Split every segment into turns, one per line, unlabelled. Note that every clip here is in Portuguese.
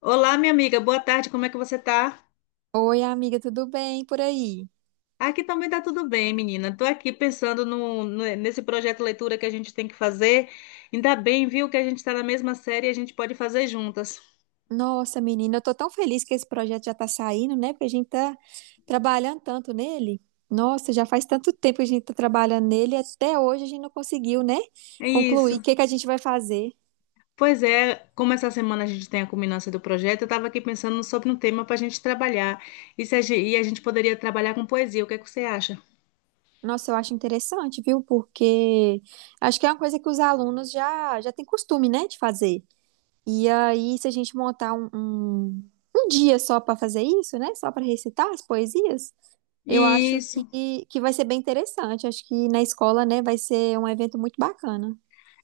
Olá, minha amiga, boa tarde, como é que você tá?
Oi, amiga, tudo bem por aí?
Aqui também tá tudo bem, menina. Tô aqui pensando nesse projeto leitura que a gente tem que fazer. Ainda bem, viu, que a gente tá na mesma série e a gente pode fazer juntas.
Nossa, menina, eu tô tão feliz que esse projeto já tá saindo, né? Porque a gente tá trabalhando tanto nele. Nossa, já faz tanto tempo que a gente tá trabalhando nele, e até hoje a gente não conseguiu, né?
É
Concluir. O
isso.
que que a gente vai fazer?
Pois é, como essa semana a gente tem a culminância do projeto, eu tava aqui pensando sobre um tema pra gente trabalhar. E, se a, gen- e a gente poderia trabalhar com poesia, o que é que você acha?
Nossa, eu acho interessante, viu? Porque acho que é uma coisa que os alunos já têm costume, né, de fazer. E aí, se a gente montar um dia só pra fazer isso, né? Só pra recitar as poesias. Eu acho que,
Isso.
que vai ser bem interessante. Acho que na escola, né, vai ser um evento muito bacana.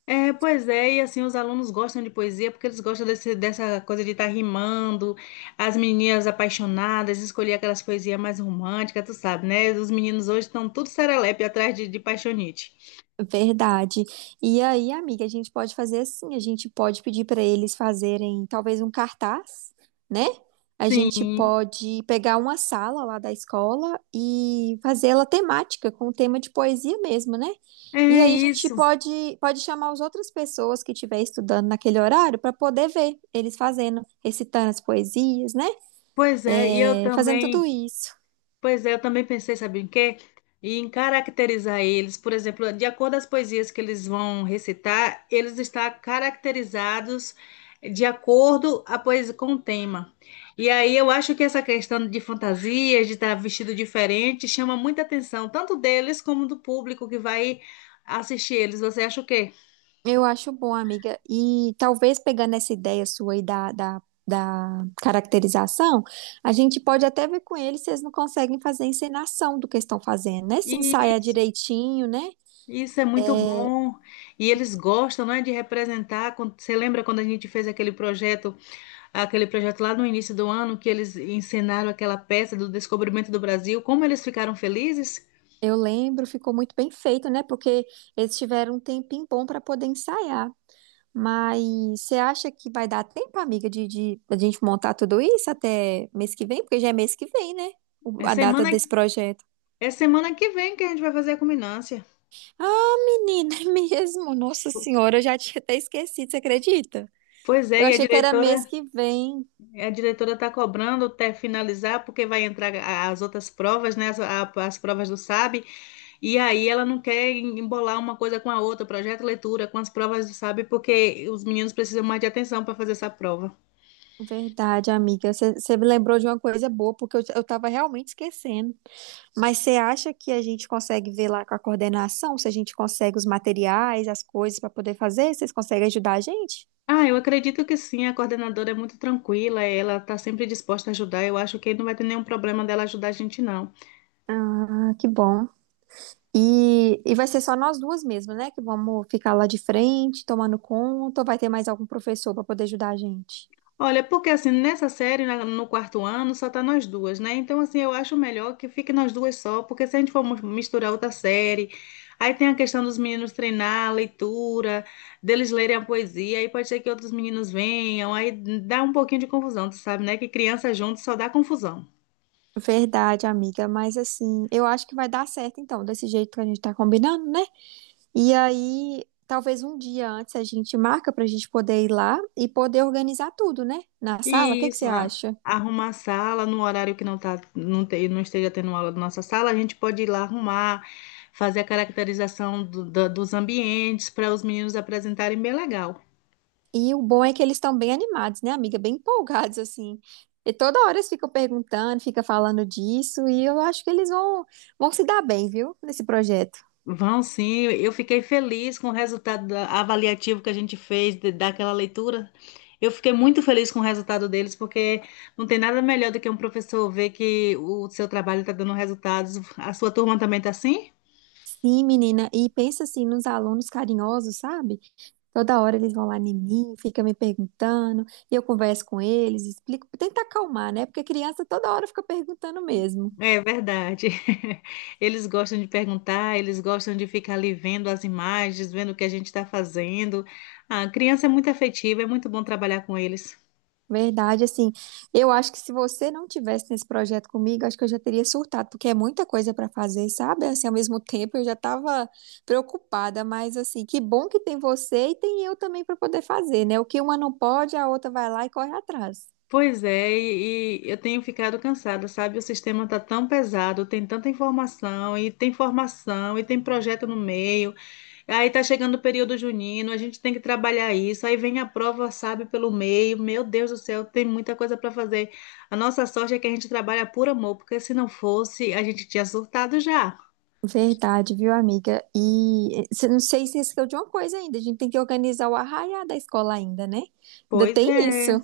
É, pois é, e assim, os alunos gostam de poesia porque eles gostam dessa coisa de estar rimando, as meninas apaixonadas, escolher aquelas poesias mais românticas, tu sabe, né? Os meninos hoje estão tudo serelepe atrás de paixonite.
Verdade. E aí, amiga, a gente pode fazer assim: a gente pode pedir para eles fazerem talvez um cartaz, né? A gente
Sim,
pode pegar uma sala lá da escola e fazê-la temática, com tema de poesia mesmo, né?
é
E aí a gente
isso.
pode chamar as outras pessoas que estiver estudando naquele horário para poder ver eles fazendo, recitando as poesias, né?
Pois é, e eu
É, fazendo tudo
também.
isso.
Pois é, eu também pensei, sabe em quê? E em caracterizar eles, por exemplo, de acordo com as poesias que eles vão recitar, eles estão caracterizados de acordo a poesia com o tema. E aí eu acho que essa questão de fantasias, de estar vestido diferente, chama muita atenção, tanto deles como do público que vai assistir eles. Você acha o quê?
Eu acho bom, amiga. E talvez pegando essa ideia sua aí da caracterização, a gente pode até ver com eles se eles não conseguem fazer a encenação do que estão fazendo, né? Se ensaiar
Isso,
direitinho, né?
isso é muito bom. E eles gostam, não é, de representar. Você lembra quando a gente fez aquele projeto? Aquele projeto lá no início do ano que eles encenaram aquela peça do descobrimento do Brasil, como eles ficaram felizes.
Eu lembro, ficou muito bem feito, né? Porque eles tiveram um tempinho bom para poder ensaiar. Mas você acha que vai dar tempo, amiga, de a gente montar tudo isso até mês que vem? Porque já é mês que vem, né?
É
A data
semana,
desse projeto.
é semana que vem que a gente vai fazer a culminância.
Ah, menina, é mesmo. Nossa Senhora, eu já tinha até esquecido, você acredita?
Pois é,
Eu
e
achei que era mês que vem.
a diretora está cobrando até finalizar, porque vai entrar as outras provas, né? As provas do SAB, e aí ela não quer embolar uma coisa com a outra, projeto leitura, com as provas do SAB, porque os meninos precisam mais de atenção para fazer essa prova.
Verdade, amiga. Você me lembrou de uma coisa boa, porque eu tava realmente esquecendo. Mas você acha que a gente consegue ver lá com a coordenação, se a gente consegue os materiais, as coisas para poder fazer? Vocês conseguem ajudar a gente?
Ah, eu acredito que sim, a coordenadora é muito tranquila, ela está sempre disposta a ajudar, eu acho que não vai ter nenhum problema dela ajudar a gente, não.
Ah, que bom. E vai ser só nós duas mesmo, né? Que vamos ficar lá de frente, tomando conta, ou vai ter mais algum professor para poder ajudar a gente?
Olha, porque assim, nessa série, no quarto ano, só tá nós duas, né? Então, assim, eu acho melhor que fique nós duas só, porque se a gente for misturar outra série, aí tem a questão dos meninos treinar a leitura, deles lerem a poesia, aí pode ser que outros meninos venham, aí dá um pouquinho de confusão, tu sabe, né? Que criança junto só dá confusão.
Verdade, amiga, mas assim, eu acho que vai dar certo então, desse jeito que a gente tá combinando, né? E aí, talvez um dia antes a gente marca pra gente poder ir lá e poder organizar tudo, né? Na sala, o que que você
Isso.
acha?
Arrumar a sala no horário que não tá, não esteja tendo aula da nossa sala, a gente pode ir lá arrumar, fazer a caracterização dos ambientes para os meninos apresentarem bem legal.
E o bom é que eles estão bem animados, né, amiga? Bem empolgados, assim. E toda hora eles ficam perguntando, ficam falando disso, e eu acho que vão se dar bem, viu? Nesse projeto.
Vão sim, eu fiquei feliz com o resultado avaliativo que a gente fez daquela leitura. Eu fiquei muito feliz com o resultado deles, porque não tem nada melhor do que um professor ver que o seu trabalho está dando resultados. A sua turma também está assim?
Sim, menina, e pensa assim nos alunos carinhosos, sabe? Toda hora eles vão lá em mim, fica me perguntando, e eu converso com eles, explico, tento acalmar, né? Porque a criança toda hora fica perguntando mesmo.
É verdade. Eles gostam de perguntar, eles gostam de ficar ali vendo as imagens, vendo o que a gente está fazendo. A criança é muito afetiva, é muito bom trabalhar com eles.
Verdade, assim, eu acho que se você não tivesse nesse projeto comigo, acho que eu já teria surtado, porque é muita coisa para fazer, sabe? Assim, ao mesmo tempo eu já estava preocupada, mas assim, que bom que tem você e tem eu também para poder fazer, né? O que uma não pode, a outra vai lá e corre atrás.
Pois é, e eu tenho ficado cansada, sabe? O sistema está tão pesado, tem tanta informação, e tem formação, e tem projeto no meio. Aí tá chegando o período junino, a gente tem que trabalhar isso. Aí vem a prova, sabe, pelo meio. Meu Deus do céu, tem muita coisa para fazer. A nossa sorte é que a gente trabalha por amor, porque se não fosse, a gente tinha surtado já.
Verdade, viu, amiga? E não sei se esqueceu de uma coisa ainda. A gente tem que organizar o arraiá da escola ainda, né? Ainda
Pois
tem isso.
é.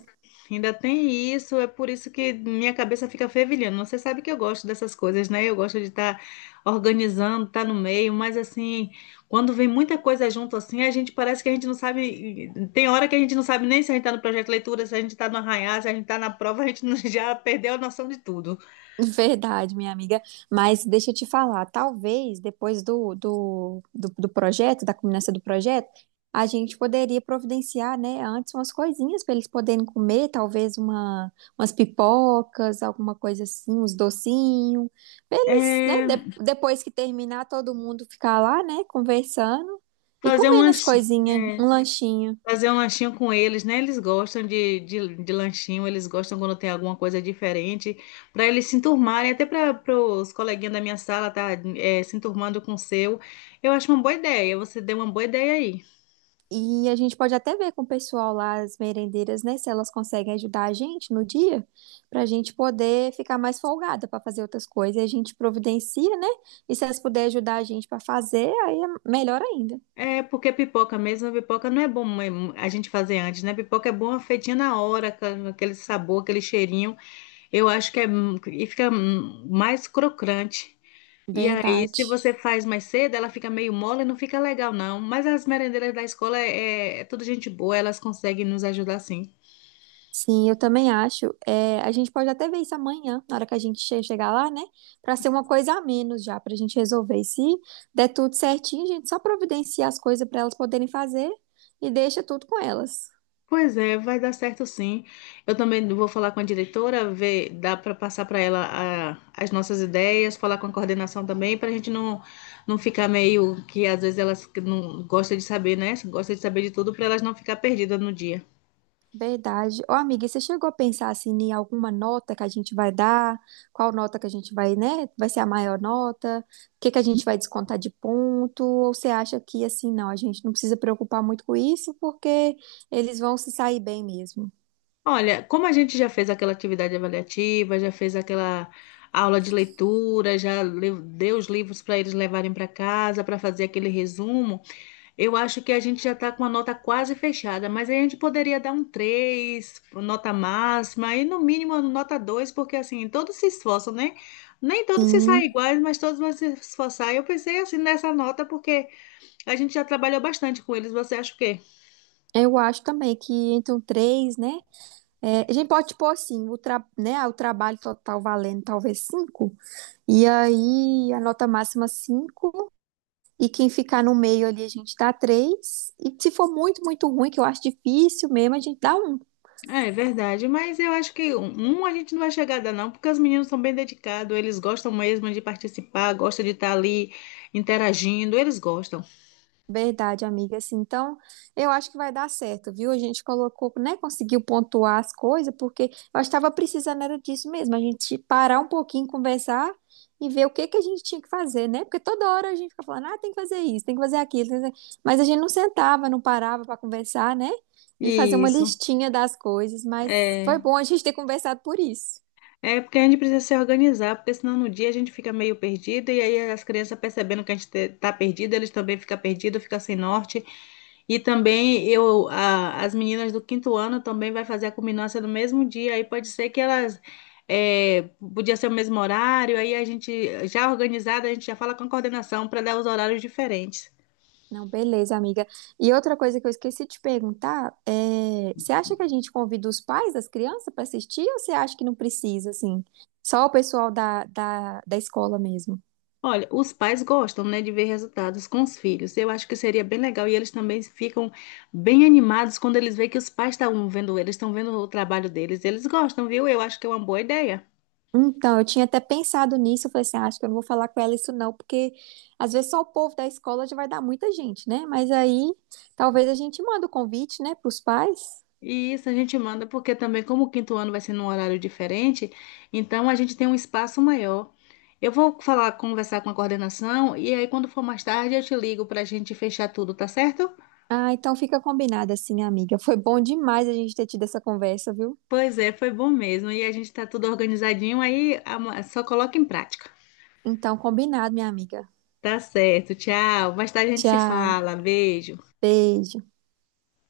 Ainda tem isso, é por isso que minha cabeça fica fervilhando. Você sabe que eu gosto dessas coisas, né? Eu gosto de estar organizando, estar no meio, mas assim, quando vem muita coisa junto assim, a gente parece que a gente não sabe. Tem hora que a gente não sabe nem se a gente está no projeto de leitura, se a gente está no arranhar, se a gente está na prova, a gente já perdeu a noção de tudo.
Verdade, minha amiga. Mas deixa eu te falar, talvez depois do projeto, da culminância do projeto, a gente poderia providenciar, né, antes umas coisinhas para eles poderem comer, umas pipocas, alguma coisa assim, uns docinhos, para eles, né,
É,
depois que terminar, todo mundo ficar lá, né, conversando e
fazer
comendo as
umas.
coisinhas,
é,
um lanchinho.
Fazer um lanchinho com eles, né? Eles gostam de lanchinho, eles gostam quando tem alguma coisa diferente, para eles se enturmarem, até para os coleguinhas da minha sala se enturmando com o seu. Eu acho uma boa ideia, você deu uma boa ideia aí.
E a gente pode até ver com o pessoal lá, as merendeiras, né, se elas conseguem ajudar a gente no dia, para a gente poder ficar mais folgada para fazer outras coisas. E a gente providencia, né? E se elas puderem ajudar a gente para fazer, aí é melhor ainda.
É, porque pipoca mesmo, pipoca não é bom, mas a gente fazer antes, né? Pipoca é boa feitinha na hora, com aquele sabor, aquele cheirinho. Eu acho que é, e fica mais crocante. E aí, se
Verdade.
você faz mais cedo, ela fica meio mole, não fica legal, não. Mas as merendeiras da escola é tudo gente boa, elas conseguem nos ajudar sim.
Sim, eu também acho. É, a gente pode até ver isso amanhã, na hora que a gente chegar lá, né? Para ser uma coisa a menos já, para a gente resolver. E se der tudo certinho, a gente só providencia as coisas para elas poderem fazer e deixa tudo com elas.
Pois é, vai dar certo sim. Eu também vou falar com a diretora, ver, dá para passar para ela as nossas ideias, falar com a coordenação também, para a gente não, não ficar meio que às vezes elas que não gostam de saber, né? Gostam de saber de tudo, para elas não ficar perdidas no dia.
Verdade. Ô, amiga, e você chegou a pensar assim em alguma nota que a gente vai dar? Qual nota que a gente vai, né? Vai ser a maior nota? O que que a gente vai descontar de ponto? Ou você acha que assim, não, a gente não precisa preocupar muito com isso porque eles vão se sair bem mesmo?
Olha, como a gente já fez aquela atividade avaliativa, já fez aquela aula de leitura, deu os livros para eles levarem para casa para fazer aquele resumo, eu acho que a gente já está com a nota quase fechada, mas aí a gente poderia dar um 3, nota máxima, e no mínimo a nota 2, porque assim, todos se esforçam, né? Nem todos se saem
Sim,
iguais, mas todos vão se esforçar. Eu pensei assim nessa nota, porque a gente já trabalhou bastante com eles, você acha o quê?
eu acho também que entre um 3, né? É, a gente pode pôr assim, o trabalho total valendo talvez 5, e aí a nota máxima 5. E quem ficar no meio ali, a gente dá 3. E se for muito, muito ruim, que eu acho difícil mesmo, a gente dá um.
É, é verdade, mas eu acho que um um a gente não vai chegar a dar não, porque os meninos são bem dedicados, eles gostam mesmo de participar, gostam de estar ali interagindo, eles gostam.
Verdade, amiga. Assim, então, eu acho que vai dar certo, viu? A gente colocou, né? Conseguiu pontuar as coisas, porque eu estava precisando era disso mesmo. A gente parar um pouquinho, conversar e ver o que que a gente tinha que fazer, né? Porque toda hora a gente fica falando, ah, tem que fazer isso, tem que fazer aquilo, tem que fazer, mas a gente não sentava, não parava para conversar, né? E fazer uma
Isso,
listinha das coisas, mas foi
é.
bom a gente ter conversado por isso.
É porque a gente precisa se organizar, porque senão no dia a gente fica meio perdido e aí as crianças percebendo que a gente tá perdido, eles também ficam perdidos, ficam sem norte. E também as meninas do quinto ano também vai fazer a culminância no mesmo dia, aí pode ser que é, podia ser o mesmo horário, aí a gente já organizada, a gente já fala com a coordenação para dar os horários diferentes.
Não, beleza, amiga. E outra coisa que eu esqueci de te perguntar é, você acha que a gente convida os pais das crianças para assistir ou você acha que não precisa, assim? Só o pessoal da escola mesmo?
Olha, os pais gostam, né, de ver resultados com os filhos. Eu acho que seria bem legal e eles também ficam bem animados quando eles veem que os pais estão vendo eles, estão vendo o trabalho deles. Eles gostam, viu? Eu acho que é uma boa ideia.
Então, eu tinha até pensado nisso, eu falei assim, "Ah, acho que eu não vou falar com ela isso não, porque às vezes só o povo da escola já vai dar muita gente, né?" Mas aí talvez a gente manda o convite, né, para os pais.
E isso a gente manda porque também, como o quinto ano vai ser num horário diferente, então a gente tem um espaço maior. Eu vou falar, conversar com a coordenação e aí quando for mais tarde eu te ligo para a gente fechar tudo, tá certo?
Ah, então fica combinado assim, amiga. Foi bom demais a gente ter tido essa conversa, viu?
Pois é, foi bom mesmo. E a gente tá tudo organizadinho aí, ama- só coloca em prática.
Então, combinado, minha amiga.
Tá certo, tchau. Mais tarde a gente se
Tchau.
fala. Beijo.
Beijo.